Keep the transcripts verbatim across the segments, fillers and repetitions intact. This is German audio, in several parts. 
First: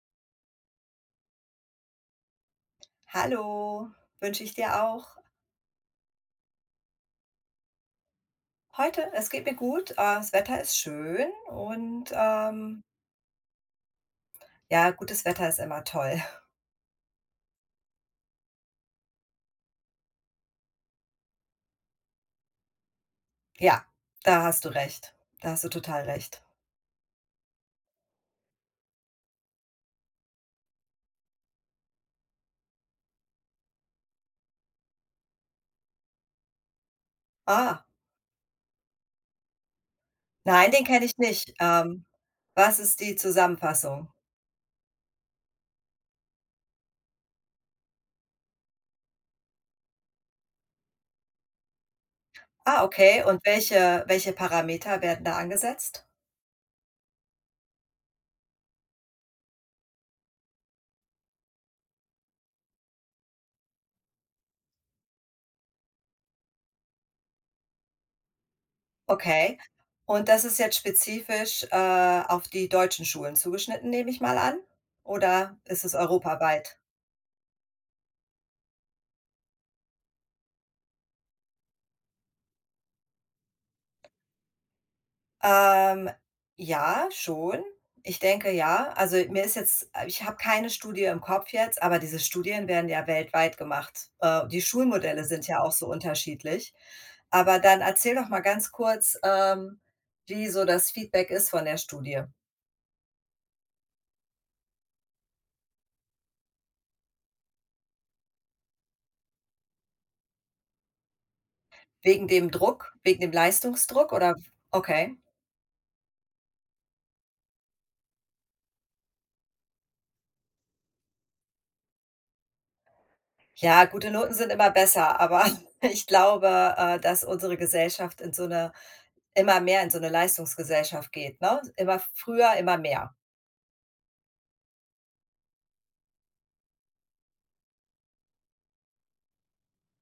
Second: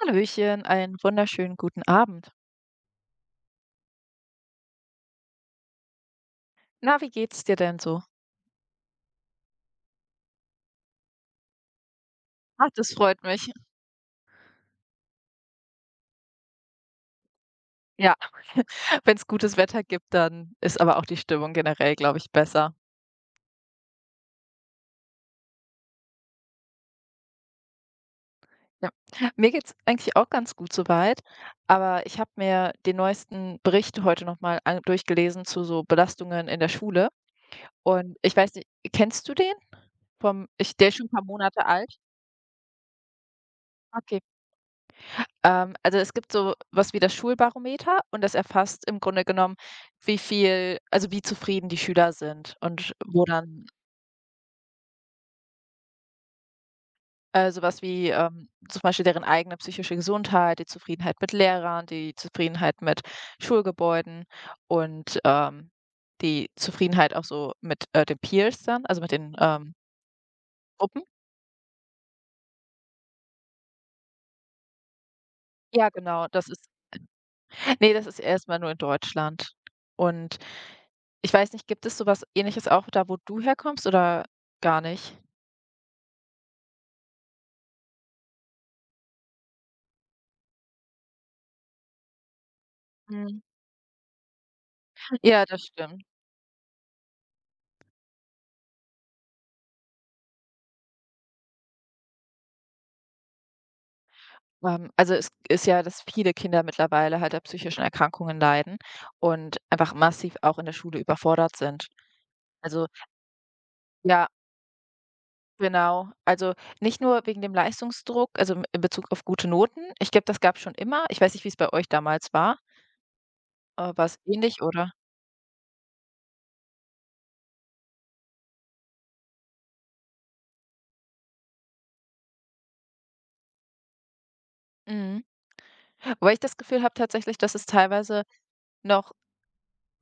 Hallöchen, einen wunderschönen guten Abend. Hallo, wünsche ich dir auch. Na, wie geht's dir denn so? Heute, es geht mir gut, äh, das Wetter ist schön und Ah, ähm, das freut mich. ja, gutes Wetter ist immer toll. Ja, wenn es gutes Wetter gibt, dann ist aber auch die Stimmung generell, glaube ich, besser. Ja, da hast du recht. Da hast du total recht. Ja. Mir geht's eigentlich auch ganz gut soweit, aber ich habe mir den neuesten Bericht heute noch mal durchgelesen zu so Belastungen in der Schule Ah, und ich weiß nicht, kennst du den? Vom nein, ich den Der ist kenne schon ein ich paar nicht. Monate alt. Ähm, was ist die Zusammenfassung? Okay. Ähm, also, es gibt so was wie das Schulbarometer und das erfasst im Grunde genommen, wie viel, also, wie zufrieden die Schüler sind Ah, und okay. wo Und dann welche, welche Parameter werden da angesetzt? äh, so was wie, ähm, zum Beispiel deren eigene psychische Gesundheit, die Zufriedenheit mit Lehrern, die Zufriedenheit mit Schulgebäuden und, ähm, die Zufriedenheit auch so mit, äh, den Peers dann, also mit den, Okay. ähm, Und das ist jetzt Gruppen. spezifisch äh, auf die deutschen Schulen zugeschnitten, nehme ich mal an? Oder ist Ja, es genau, das ist, europaweit? nee, das ist erstmal nur in Deutschland. Und ich weiß nicht, gibt es sowas Ähnliches auch da, wo du herkommst oder gar nicht? Ähm, ja, schon. Ich denke, ja. Also, mir ist jetzt äh, ich habe keine Studie im Kopf jetzt, aber diese Studien werden ja Mhm. weltweit gemacht. Äh, die Schulmodelle Ja, sind ja das auch so stimmt. unterschiedlich. Aber dann erzähl doch mal ganz kurz, ähm, wie so das Feedback ist von der Studie. Ähm, also, es ist ja, dass viele Kinder mittlerweile halt an psychischen Erkrankungen leiden und einfach massiv auch in der Schule überfordert sind. Wegen dem Also, Druck, wegen dem Leistungsdruck ja, oder okay. genau. Also, nicht nur wegen dem Leistungsdruck, also im in Bezug auf gute Noten. Ich glaube, das gab's schon immer. Ich weiß nicht, wie es bei euch damals war. Ja, Äh, gute War's Noten sind ähnlich, immer oder? besser, aber ich glaube, äh, dass unsere Gesellschaft in so eine immer mehr in so eine Leistungsgesellschaft geht, ne? Immer früher, immer mehr. Mhm. Wobei ich das Gefühl habe tatsächlich, dass es teilweise noch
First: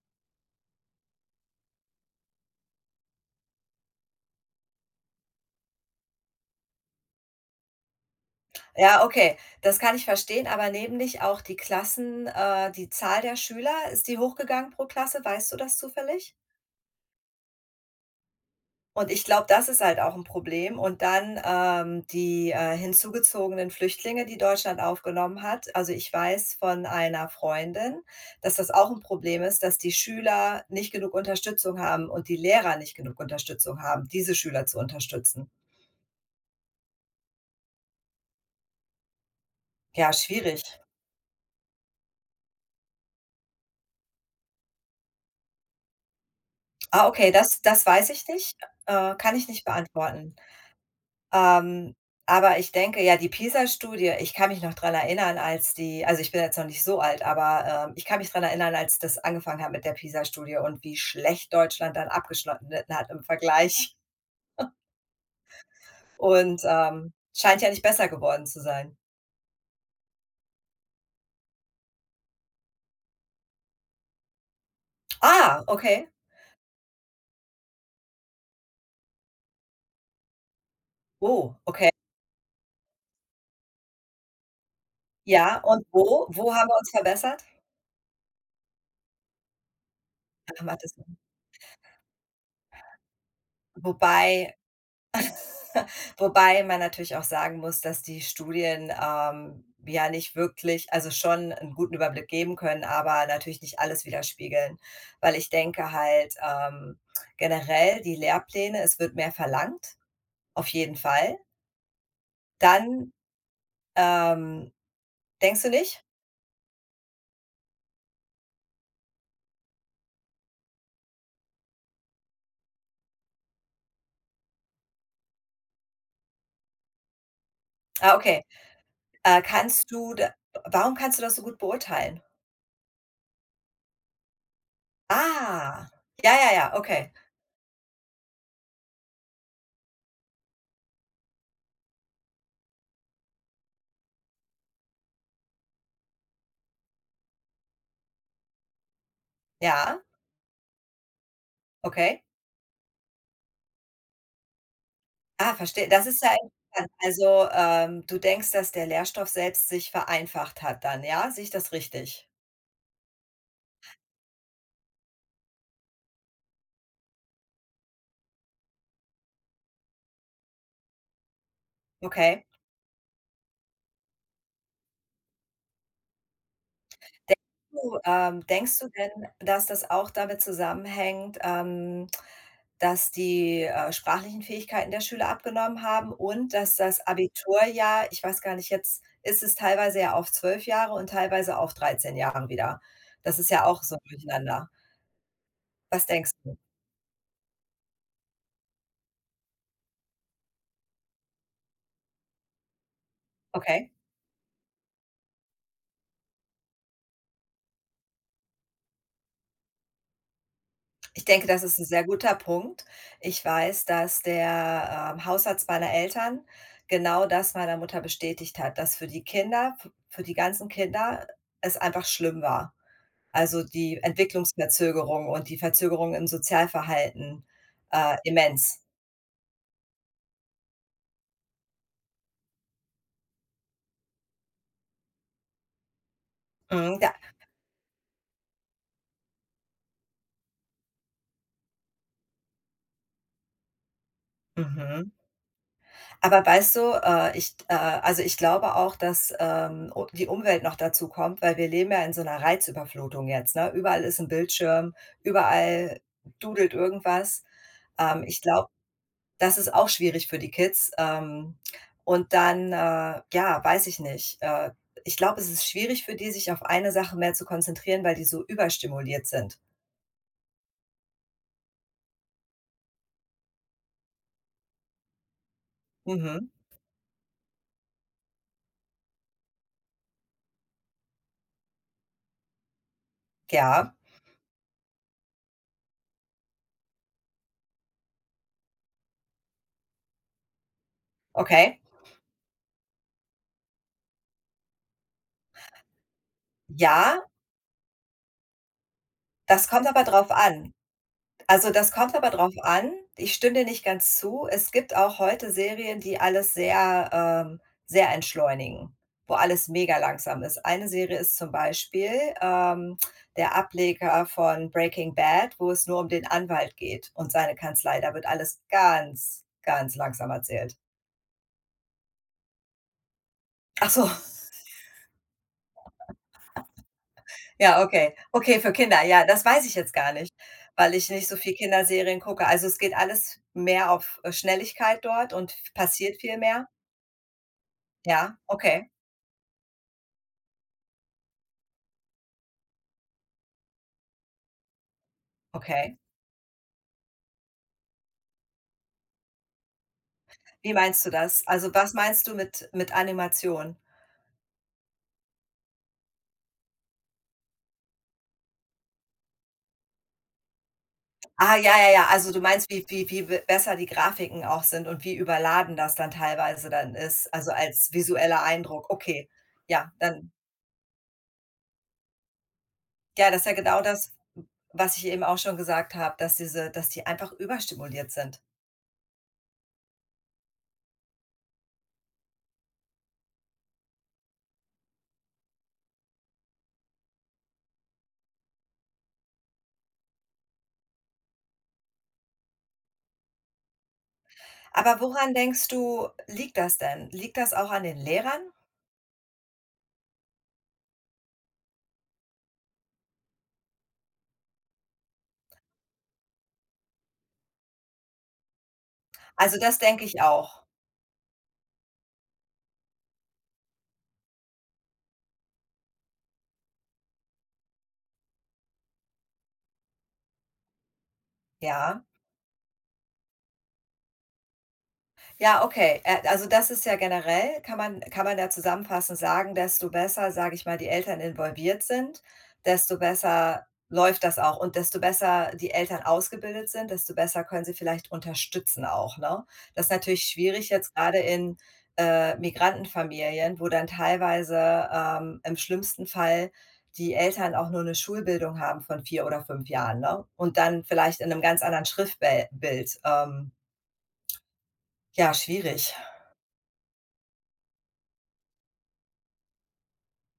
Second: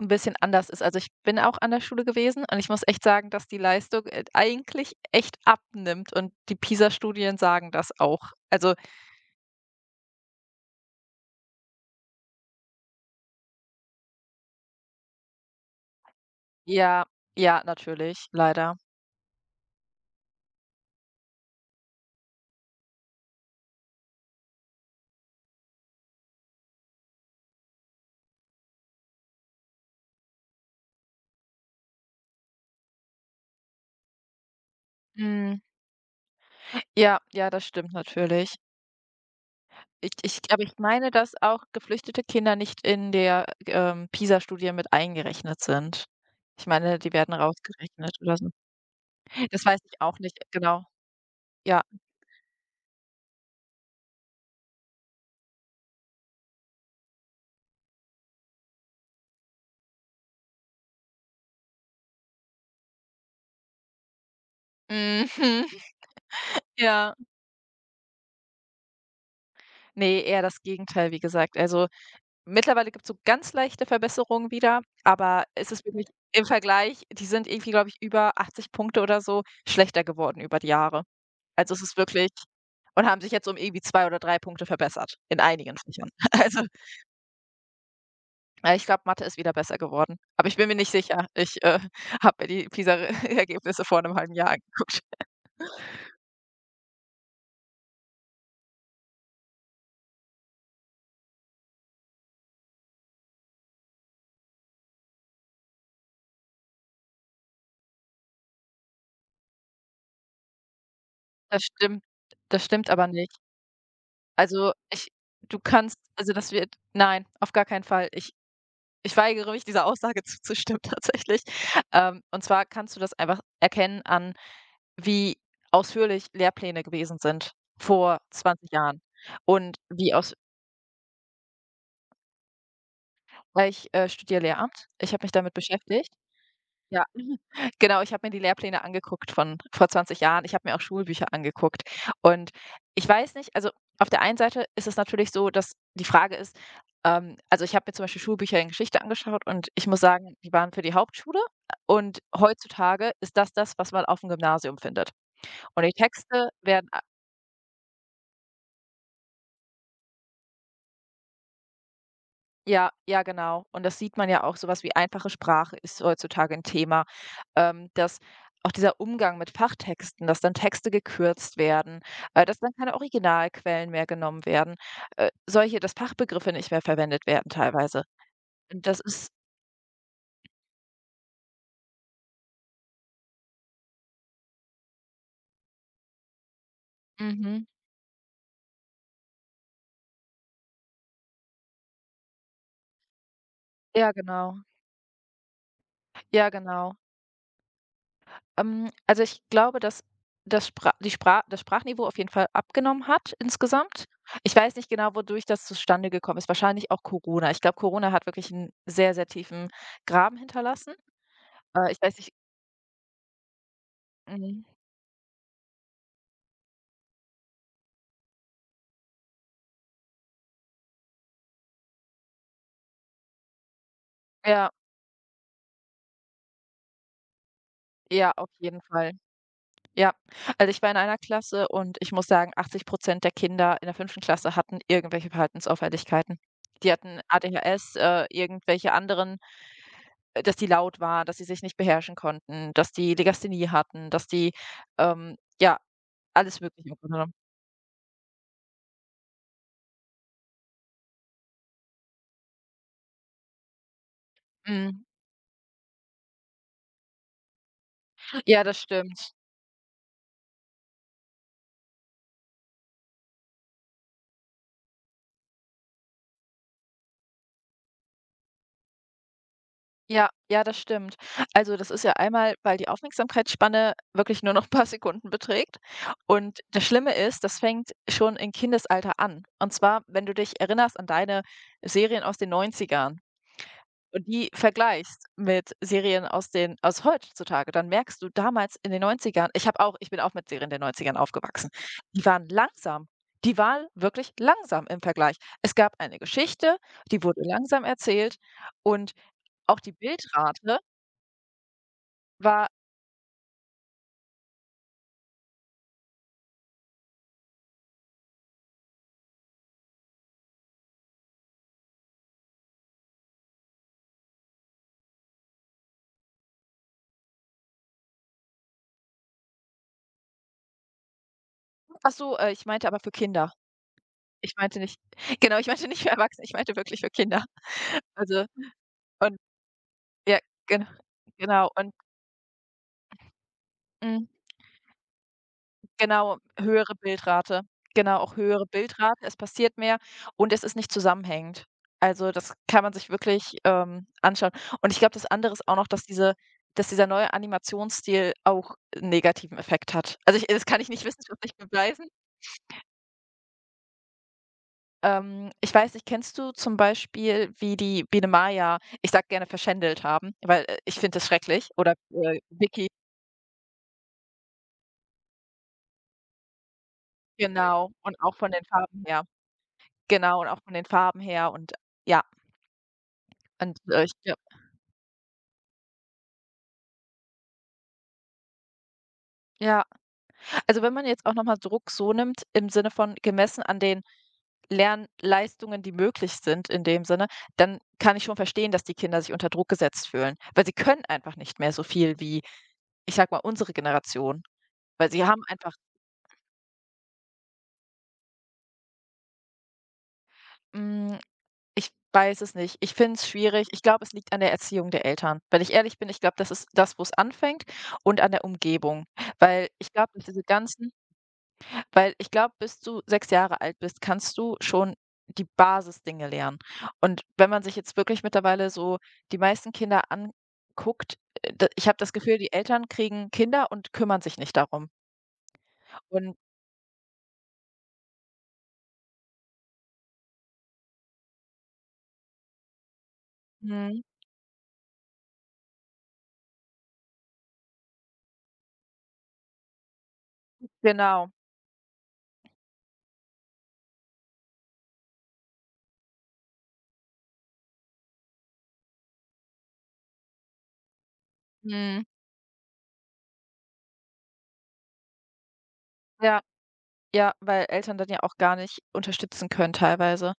'N bisschen anders ist. Also, ich bin auch an der Schule gewesen und ich muss echt sagen, dass die Leistung, äh, eigentlich echt abnimmt und die PISA-Studien sagen das auch. Also Ja, okay, das kann ich verstehen, aber nämlich auch die Klassen äh, die Zahl der Schüler, ist die hochgegangen pro Klasse? Weißt du das zufällig? ja, ja, natürlich, leider. Und ich glaube, das ist halt auch 'n Problem. Und dann, ähm, die, äh, hinzugezogenen Flüchtlinge, die Deutschland aufgenommen hat. Also, ich weiß von einer Freundin, dass das auch 'n Problem ist, dass die Schüler nicht genug Unterstützung haben und die Lehrer nicht genug Unterstützung haben, diese Schüler zu unterstützen. Mhm. Ja, ja, das stimmt natürlich. Ja, Ich ich schwierig. aber, ich meine, dass auch geflüchtete Kinder nicht in der, ähm, PISA-Studie mit eingerechnet sind. Ich meine, Ah, die okay, werden das das weiß rausgerechnet ich oder so. nicht, äh, kann ich nicht Das weiß ich auch beantworten. nicht genau. Ja. Ähm, aber ich denke, ja, die PISA-Studie ich kann mich noch dran erinnern, als die also, ich bin jetzt noch nicht so alt, aber, ähm, ich kann mich dran erinnern, als das angefangen hat mit der PISA-Studie und wie schlecht Deutschland dann abgeschnitten hat im Vergleich Mhm. und, ähm, Ja. scheint ja nicht besser geworden zu sein. Ne, eher das Gegenteil, wie gesagt. Also mittlerweile gibt es so ganz leichte Verbesserungen wieder, aber Ah, es ist okay. wirklich im Vergleich, die sind irgendwie, glaube ich, über achtzig Punkte oder so schlechter geworden über die Jahre. Oh, Also, es okay. ist wirklich, und haben sich jetzt um irgendwie zwei oder drei Punkte verbessert in Ja, einigen und Fächern. wo wo Also, haben wir uns verbessert? äh, ich glaube, Mathe ist wieder besser geworden, aber ich Ach, bin mir nicht Mathis. sicher. Ich, äh, habe mir die PISA-Ergebnisse vor einem halben Wobei Jahr angeguckt. wobei man natürlich auch sagen muss, dass die Studien, ähm, ja nicht wirklich also schon einen guten Überblick geben können, aber natürlich nicht alles widerspiegeln. Weil ich denke halt, ähm, generell die Lehrpläne es wird mehr verlangt, auf jeden Fall. Das stimmt, das stimmt aber Dann, nicht. ähm Also, ich du denkst du kannst nicht? also, das wird, nein, auf gar keinen Fall. Ich Ich weigere mich, dieser Aussage zuzustimmen tatsächlich. Ähm, und zwar kannst du das einfach erkennen an, wie ausführlich Lehrpläne gewesen sind Ah, vor okay. zwanzig Jahren Äh, und kannst du wie da aus warum kannst du das so gut beurteilen? weil ich, äh, studiere Lehramt. Ich habe mich damit Ah, beschäftigt. ja, ja, ja, Ja, okay. genau. Ich habe mir die Lehrpläne angeguckt von vor zwanzig Jahren. Ich habe mir auch Schulbücher angeguckt. Und ich weiß nicht, also auf der einen Seite ist es natürlich so, dass die Frage ist, ähm, also ich habe mir zum Beispiel Schulbücher in Geschichte angeschaut und ich muss Ja, sagen, die waren für die Hauptschule. Und okay. heutzutage ist das das, was man auf dem Gymnasium findet. Ah, Und verstehe. die Das ist ja Texte interessant. werden. Also, ähm, du denkst, dass der Lehrstoff selbst sich vereinfacht hat dann, ja? Sehe ich das richtig? Ja, ja, genau. Und das sieht man ja auch. Sowas wie einfache Sprache ist heutzutage ein Thema. Ähm, dass auch dieser Umgang mit Fachtexten, dass dann Texte gekürzt werden, Okay. äh, dass dann keine Originalquellen mehr genommen werden, äh, solche dass Fachbegriffe nicht mehr verwendet Denkst werden du teilweise. ähm, denkst Und du das denn, ist, dass das auch damit zusammenhängt, ähm, dass die, äh, sprachlichen Fähigkeiten der Schüler abgenommen haben und dass das mhm. Abiturjahr ich weiß gar nicht, jetzt ist es teilweise ja auf zwölf Jahre und teilweise auf dreizehn Jahren wieder. Das ist ja auch so 'n Ja, genau. Durcheinander. Was denkst Ja, du? genau. Ähm, also, ich glaube, dass das Spra die Spra das Sprachniveau auf jeden Fall abgenommen hat Okay. insgesamt. Ich weiß nicht genau, wodurch das zustande gekommen ist. Wahrscheinlich auch Corona. Ich glaube, Corona hat wirklich einen sehr, sehr tiefen Graben hinterlassen. Ich denke, das ist ein Äh, ich sehr weiß nicht. guter Punkt. Ich weiß, dass Mhm. der, ähm, Hausarzt meiner Eltern genau das meiner Mutter bestätigt hat, dass für die Kinder f für die ganzen Kinder es einfach schlimm war. Also, die Ja, Entwicklungsverzögerung und die Verzögerung im Sozialverhalten, äh, ja, auf immens. jeden Fall. Ja. Also, ich war in einer Klasse und ich muss sagen, achtzig der Kinder in der fünften Klasse hatten irgendwelche Verhaltensauffälligkeiten. Die Mhm, da hatten A D H S, äh, irgendwelche anderen, äh, dass die laut waren, dass sie sich nicht beherrschen konnten, dass die Legasthenie hatten, dass die, mhm. ähm, ja, Aber alles weißt du, Mögliche im Grunde genommen. äh, ich äh, also, ich glaube auch, dass, ähm, u die Umwelt noch dazu kommt, weil wir leben ja in so einer Reizüberflutung jetzt, ne? Überall ist ein Bildschirm, Mhm. überall dudelt irgendwas. Ähm, ich Ja, glaube, das stimmt. das ist auch schwierig für die Kids. Ähm, und dann, äh, ja, weiß ich nicht. Äh, ich glaube, es ist schwierig für die, sich auf eine Sache mehr zu konzentrieren, weil die so überstimuliert sind. Ja, ja, das stimmt. Also, das ist ja einmal, weil die Aufmerksamkeitsspanne wirklich nur noch 'n paar Sekunden beträgt. Mhm. Und das Schlimme ist, das fängt schon im Kindesalter an. Und zwar, wenn du dich erinnerst an deine Serien aus den neunzigern Ja, und die vergleichst mit Serien aus den aus heutzutage, dann merkst du damals in den neunzigern. Ich habe auch ich bin auch mit Serien der neunzigern aufgewachsen. okay. Die waren langsam. Die waren wirklich langsam im Vergleich. Es gab eine Geschichte, Ja, die wurde langsam erzählt, und das auch kommt die aber drauf an. Bildrate Also, das kommt aber drauf war. an. Ich stimme dir nicht ganz zu. Es gibt auch heute Serien, die alles sehr, ähm sehr entschleunigen, wo alles mega langsam ist. Eine Serie ist zum Beispiel, ähm, der Ableger von Breaking Bad, wo es nur um den Anwalt geht und seine Kanzlei. Da wird alles ganz, ganz langsam erzählt. Ach so, äh, ich meinte aber für Kinder. Ach so, Ich meinte nicht, genau, ich meinte nicht für Erwachsene, ich meinte wirklich für Kinder. ja, okay. Also Okay, für Kinder, ja, und das weiß ich jetzt gar nicht, ja, gen weil ich nicht so viel genau und, Kinderserien gucke. Also, es geht alles mehr auf, hm äh, Schnelligkeit dort und f passiert viel genau, mehr. höhere Bildrate. Genau, auch Ja, höhere okay, Bildrate. Es passiert mehr und es ist nicht zusammenhängend. Also, das kann man sich wirklich, ähm, anschauen. Und ich glaube, das andere ist auch noch, okay. dass diese dass dieser neue Animationsstil auch 'n negativen Effekt hat. Also, ich das Wie kann ich nicht meinst du das? wissenschaftlich Also, was beweisen. meinst du mit mit Animation? Ähm, ich weiß nicht, kennst du zum Beispiel, wie die Biene Maya ich sag gerne verschändelt haben, weil, äh, ich finde das Ah, schrecklich, ja, ja, oder, ja. Also, du äh, meinst, wie Vicky, wie wie be besser die Grafiken auch sind und wie überladen das dann teilweise dann ist, also als genau, und auch visueller von den Eindruck. Farben her. Okay, ja, dann Genau, und auch von den Farben her und ja, ja, das ist ja und, genau äh, das, ich. was ich eben auch schon gesagt habe, dass diese dass die einfach überstimuliert sind. Ja, also wenn man jetzt auch noch mal Druck so nimmt, im Sinne von gemessen an den Lernleistungen, die möglich sind in dem Sinne, dann kann ich schon verstehen, dass die Kinder sich unter Druck gesetzt fühlen, weil sie können einfach nicht mehr so viel wie, ich sag mal, unsere Generation, Aber weil sie woran haben denkst einfach, du, liegt das denn? Liegt das auch an den Lehrern? hm, ich weiß es nicht. Ich finde es schwierig. Ich glaube, es liegt an der Erziehung der Eltern. Wenn ich ehrlich bin, ich glaube, das ist das, wo es anfängt, und an der Umgebung, Also, weil das ich denke glaube, ich dass diese auch, ganzen weil ich glaube, bis du sechs Jahre alt bist, kannst du schon die Basisdinge lernen. Und wenn man sich jetzt wirklich mittlerweile so die meisten Kinder anguckt, äh, d ich habe ja. das Gefühl, die Eltern kriegen Kinder und kümmern sich nicht darum. Ja, okay. Äh, Und, Also das ist ja generell kann man kann man da zusammenfassend sagen, desto besser, sage ich mal, die Eltern involviert sind, desto besser mhm, läuft das auch und desto besser die Eltern ausgebildet sind, desto besser können sie vielleicht unterstützen auch, ne? Das ist natürlich schwierig jetzt gerade genau. in, äh, Migrantenfamilien, wo dann teilweise, ähm, im schlimmsten Fall die Eltern auch nur eine Schulbildung haben von vier oder fünf Jahren, ne? Und dann vielleicht in einem ganz anderen Mhm. Schriftbild Ähm, ja, schwierig. Ja, ja, weil Eltern dann ja auch gar nicht unterstützen können teilweise.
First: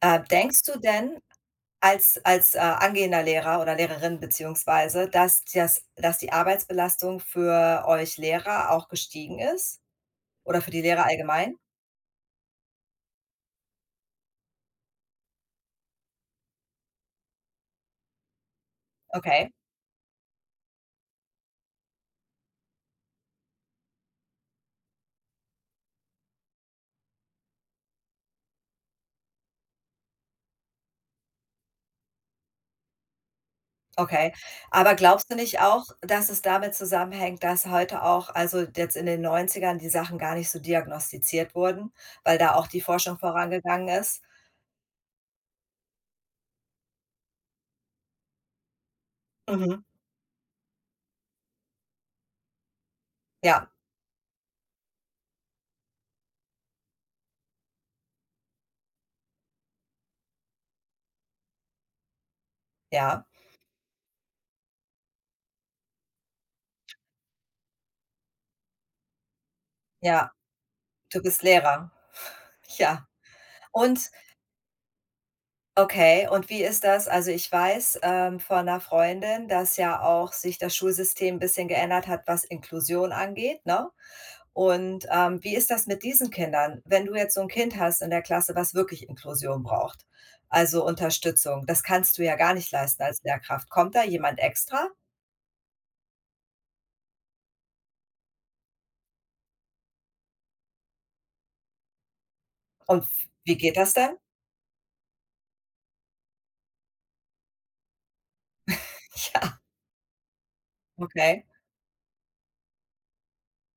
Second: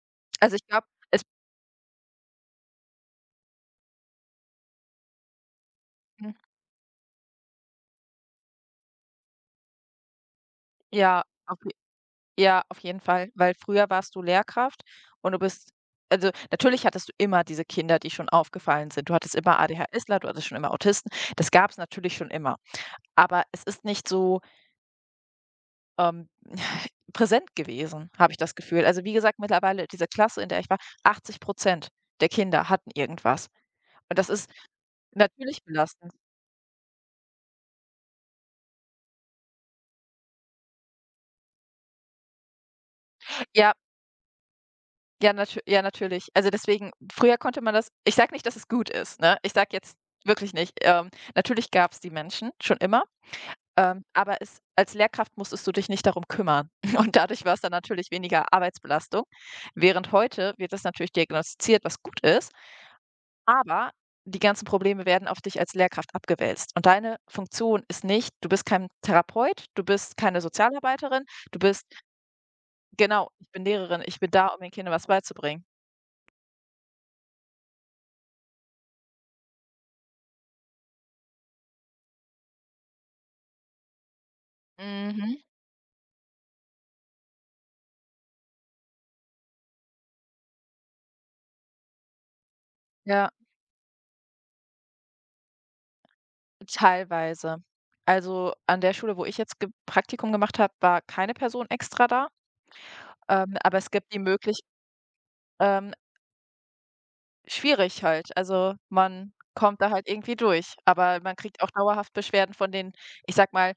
Äh, Also, Denkst ich du glaube, denn es, als als, äh, angehender Lehrer oder Lehrerin beziehungsweise, dass das dass die mhm, Arbeitsbelastung für euch Lehrer auch gestiegen ist oder für die Lehrer ja, allgemein? auf. Ja, auf jeden Fall, weil früher warst du Lehrkraft und du bist also, natürlich hattest du immer diese Kinder, die schon aufgefallen sind. Du hattest Okay, immer ADHSler, du hattest schon immer Autisten. Das gab es natürlich schon immer. Aber es ist nicht so, ähm, präsent gewesen, habe ich das Gefühl. Also, wie gesagt, mittlerweile diese Klasse, in der ich war, achtzig der Kinder hatten irgendwas. Und das okay. ist Aber glaubst du nicht natürlich auch, belastend. dass es damit zusammenhängt, dass heute auch also, jetzt in den Neunzigern die Sachen gar nicht so diagnostiziert wurden, weil da auch die Forschung Ja, vorangegangen ist? ja, natü ja, natürlich. Also, deswegen, früher konnte man das, ich sage nicht, dass es gut ist, ne? Ich sage Mhm. jetzt wirklich nicht. Ähm, natürlich gab's die Menschen schon immer, Ja, ähm, aber es als Lehrkraft musstest du dich nicht darum kümmern und dadurch war's dann natürlich weniger Arbeitsbelastung, während heute wird das natürlich diagnostiziert, was gut ist, ja, aber die ganzen Probleme werden auf dich als Lehrkraft abgewälzt und deine Funktion ist nicht, du bist kein Therapeut, du bist ja. keine Du Sozialarbeiterin, bist du bist Lehrer. Ja. genau, ich bin Lehrerin, Und ich bin da, um den Kindern was beizubringen. okay, und wie ist das? Also, ich weiß, ähm, von einer Freundin, dass ja auch sich das Schulsystem ein bisschen geändert hat, was Inklusion angeht, ne? Und, ähm, Mhm, wie ist das mit diesen Kindern? Wenn du jetzt so ein Kind hast in der Klasse, was wirklich Inklusion braucht, also Unterstützung, das kannst du ja gar nicht leisten als ja. Lehrkraft. Kommt da jemand extra? Teilweise. Also, an der Schule, wo ich jetzt ge Praktikum gemacht habe, war keine Person extra da, Und f wie ähm, geht aber es das gibt denn? die Möglich ähm, schwierig halt. Also, man Ja, kommt da halt irgendwie durch, aber man okay. kriegt auch dauerhaft Beschwerden von den, ich sag mal,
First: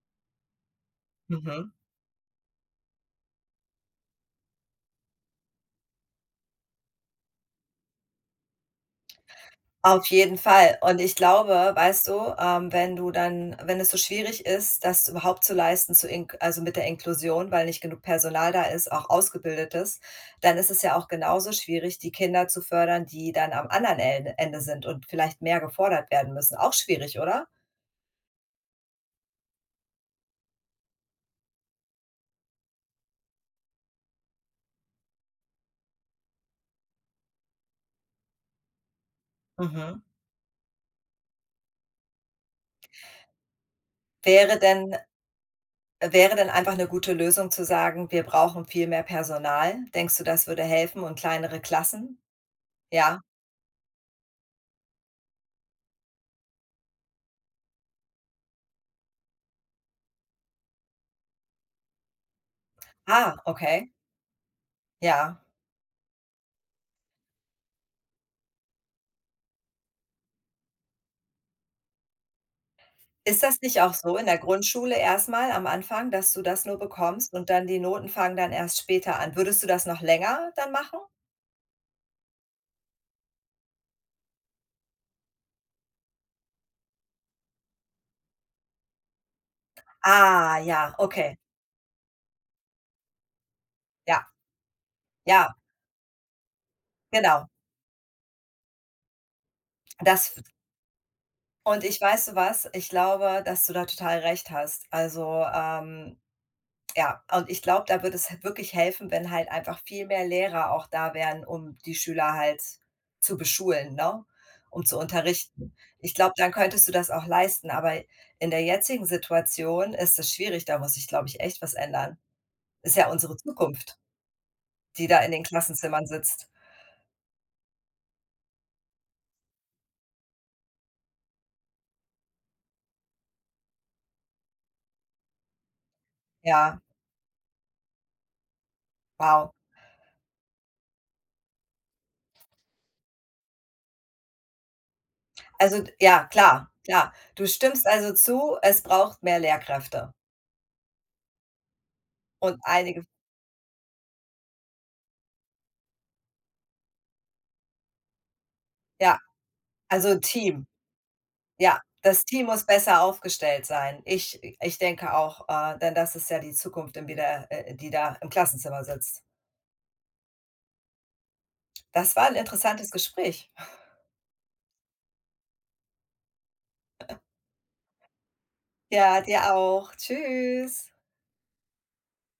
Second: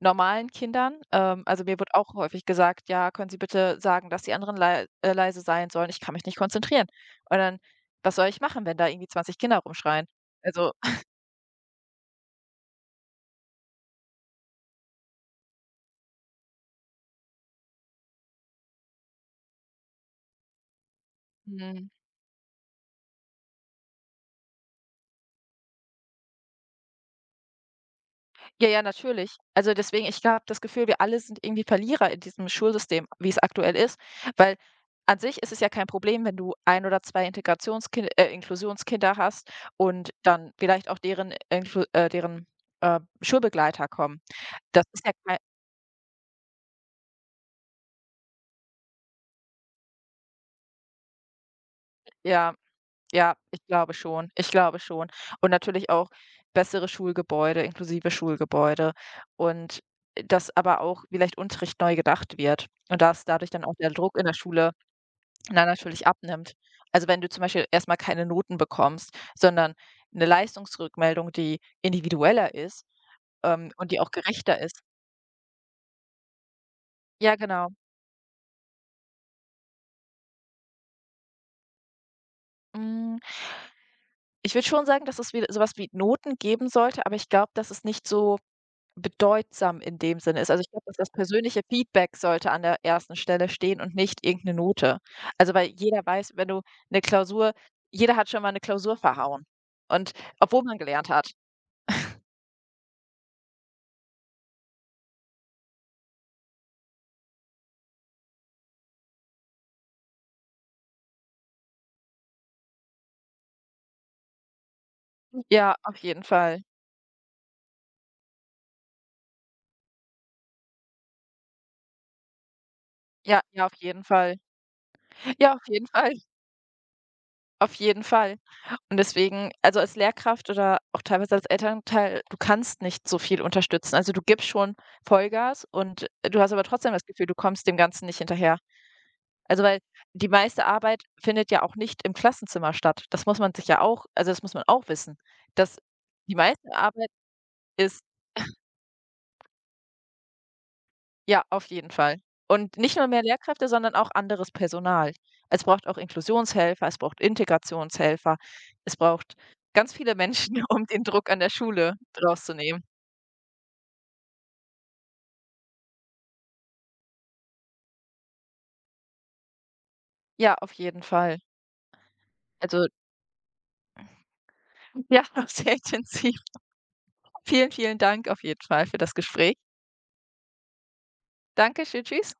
normalen Kindern. Ähm, also, Mhm. mir wird auch häufig gesagt: „Ja, können Sie bitte sagen, dass die anderen lei äh, leise sein sollen? Ich kann mich nicht konzentrieren.“ Und dann, was soll ich machen, wenn da irgendwie zwanzig Kinder Auf rumschreien? jeden Also Fall. Und ich glaube, weißt du, ähm, wenn du dann wenn es so schwierig ist, das überhaupt zu leisten, zu ink also mit der Inklusion, weil nicht genug Personal da ist, auch Ausgebildetes, dann ist es ja auch genauso schwierig, die Kinder zu fördern, die dann am anderen En Ende sind und vielleicht mehr gefordert werden müssen. Auch schwierig, oder? ja, ja, natürlich. Also deswegen, ich habe das Gefühl, wir alle sind irgendwie Verlierer in diesem Schulsystem, wie es aktuell ist, weil an sich ist es ja kein Problem, wenn du ein oder zwei Integrationskind äh, Inklusionskinder hast Mhm. und dann vielleicht auch deren Inklu äh, deren, äh, Schulbegleiter kommen. Wäre Das denn ist ja kein, wäre denn einfach eine gute Lösung zu sagen: „Wir brauchen viel mehr Personal.“ Denkst du, das würde helfen und kleinere Klassen? ja, Ja. ja, ich glaube schon, ich glaube schon. Und natürlich auch bessere Schulgebäude, inklusive Schulgebäude und äh, dass aber auch vielleicht Unterricht neu gedacht wird und dass Ah, dadurch dann auch der okay. Druck in der Schule, Ja. na, natürlich abnimmt. Also, wenn du zum Beispiel erstmal keine Noten bekommst, sondern eine Leistungsrückmeldung, die individueller ist, Ist das ähm, nicht und auch die auch so in der gerechter ist. Grundschule erstmal am Anfang, dass du das nur bekommst Ja, und dann genau. die Noten fangen dann erst später an? Würdest du das noch länger dann machen? Hm, ich würde schon sagen, dass es wieder sowas wie Noten geben sollte, aber ich glaube, dass es nicht so bedeutsam in dem Sinne ist. Ah, Also, ich glaube, ja, dass das okay. persönliche Feedback sollte an der ersten Stelle stehen und Ja, nicht irgendeine Note. ja, Also, weil jeder weiß, wenn du eine genau. Klausur, jeder hat schon mal eine Klausur verhauen, und Das obwohl man gelernt hat. und ich weißt du was? Ich glaube, dass du da total recht hast. Also, ähm Ja, und ich glaube, da würde es wirklich helfen, wenn halt einfach viel mehr Lehrer auch da wären, um die Schüler halt zu beschulen, ne, um zu unterrichten. Ja, auf Ich jeden glaube, dann Fall. könntest du das auch leisten, aber in der jetzigen Situation ist es schwierig, da muss ich, glaube ich, echt was ändern. Ist ja unsere Ja, ja, auf Zukunft, jeden Fall. die da in den Ja, auf jeden Klassenzimmern Fall, sitzt. auf jeden Fall. Und deswegen, also als Lehrkraft oder auch teilweise als Elternteil, du kannst nicht so viel unterstützen. Also, du gibst schon Vollgas und du hast aber Ja, trotzdem das Gefühl, du kommst dem Ganzen nicht hinterher. wow. Also, weil die meiste Arbeit findet ja auch nicht im Klassenzimmer statt. Das muss man sich ja auch, also, das muss man auch wissen, dass Also, d ja, die klar, meiste Arbeit klar. Du stimmst ist. also zu, es braucht mehr Lehrkräfte Ja, auf jeden Fall. und Und nicht einige nur mehr Lehrkräfte, sondern auch anderes Personal. Es braucht auch Inklusionshelfer, es braucht Integrationshelfer, es ja, braucht ganz also viele 'n Menschen, Team. um den Druck an der Ja, Schule das Team muss rauszunehmen. besser aufgestellt sein. Ich ich denke auch, äh, denn das ist ja die Zukunft im wieder äh, die da im Klassenzimmer sitzt. Ja, auf jeden Fall. Das war ein Also, interessantes Gespräch. ja, sehr intensiv. Vielen, vielen Dank auf jeden Fall für das Ja, dir Gespräch. auch. Tschüss. Danke schön, tschüss.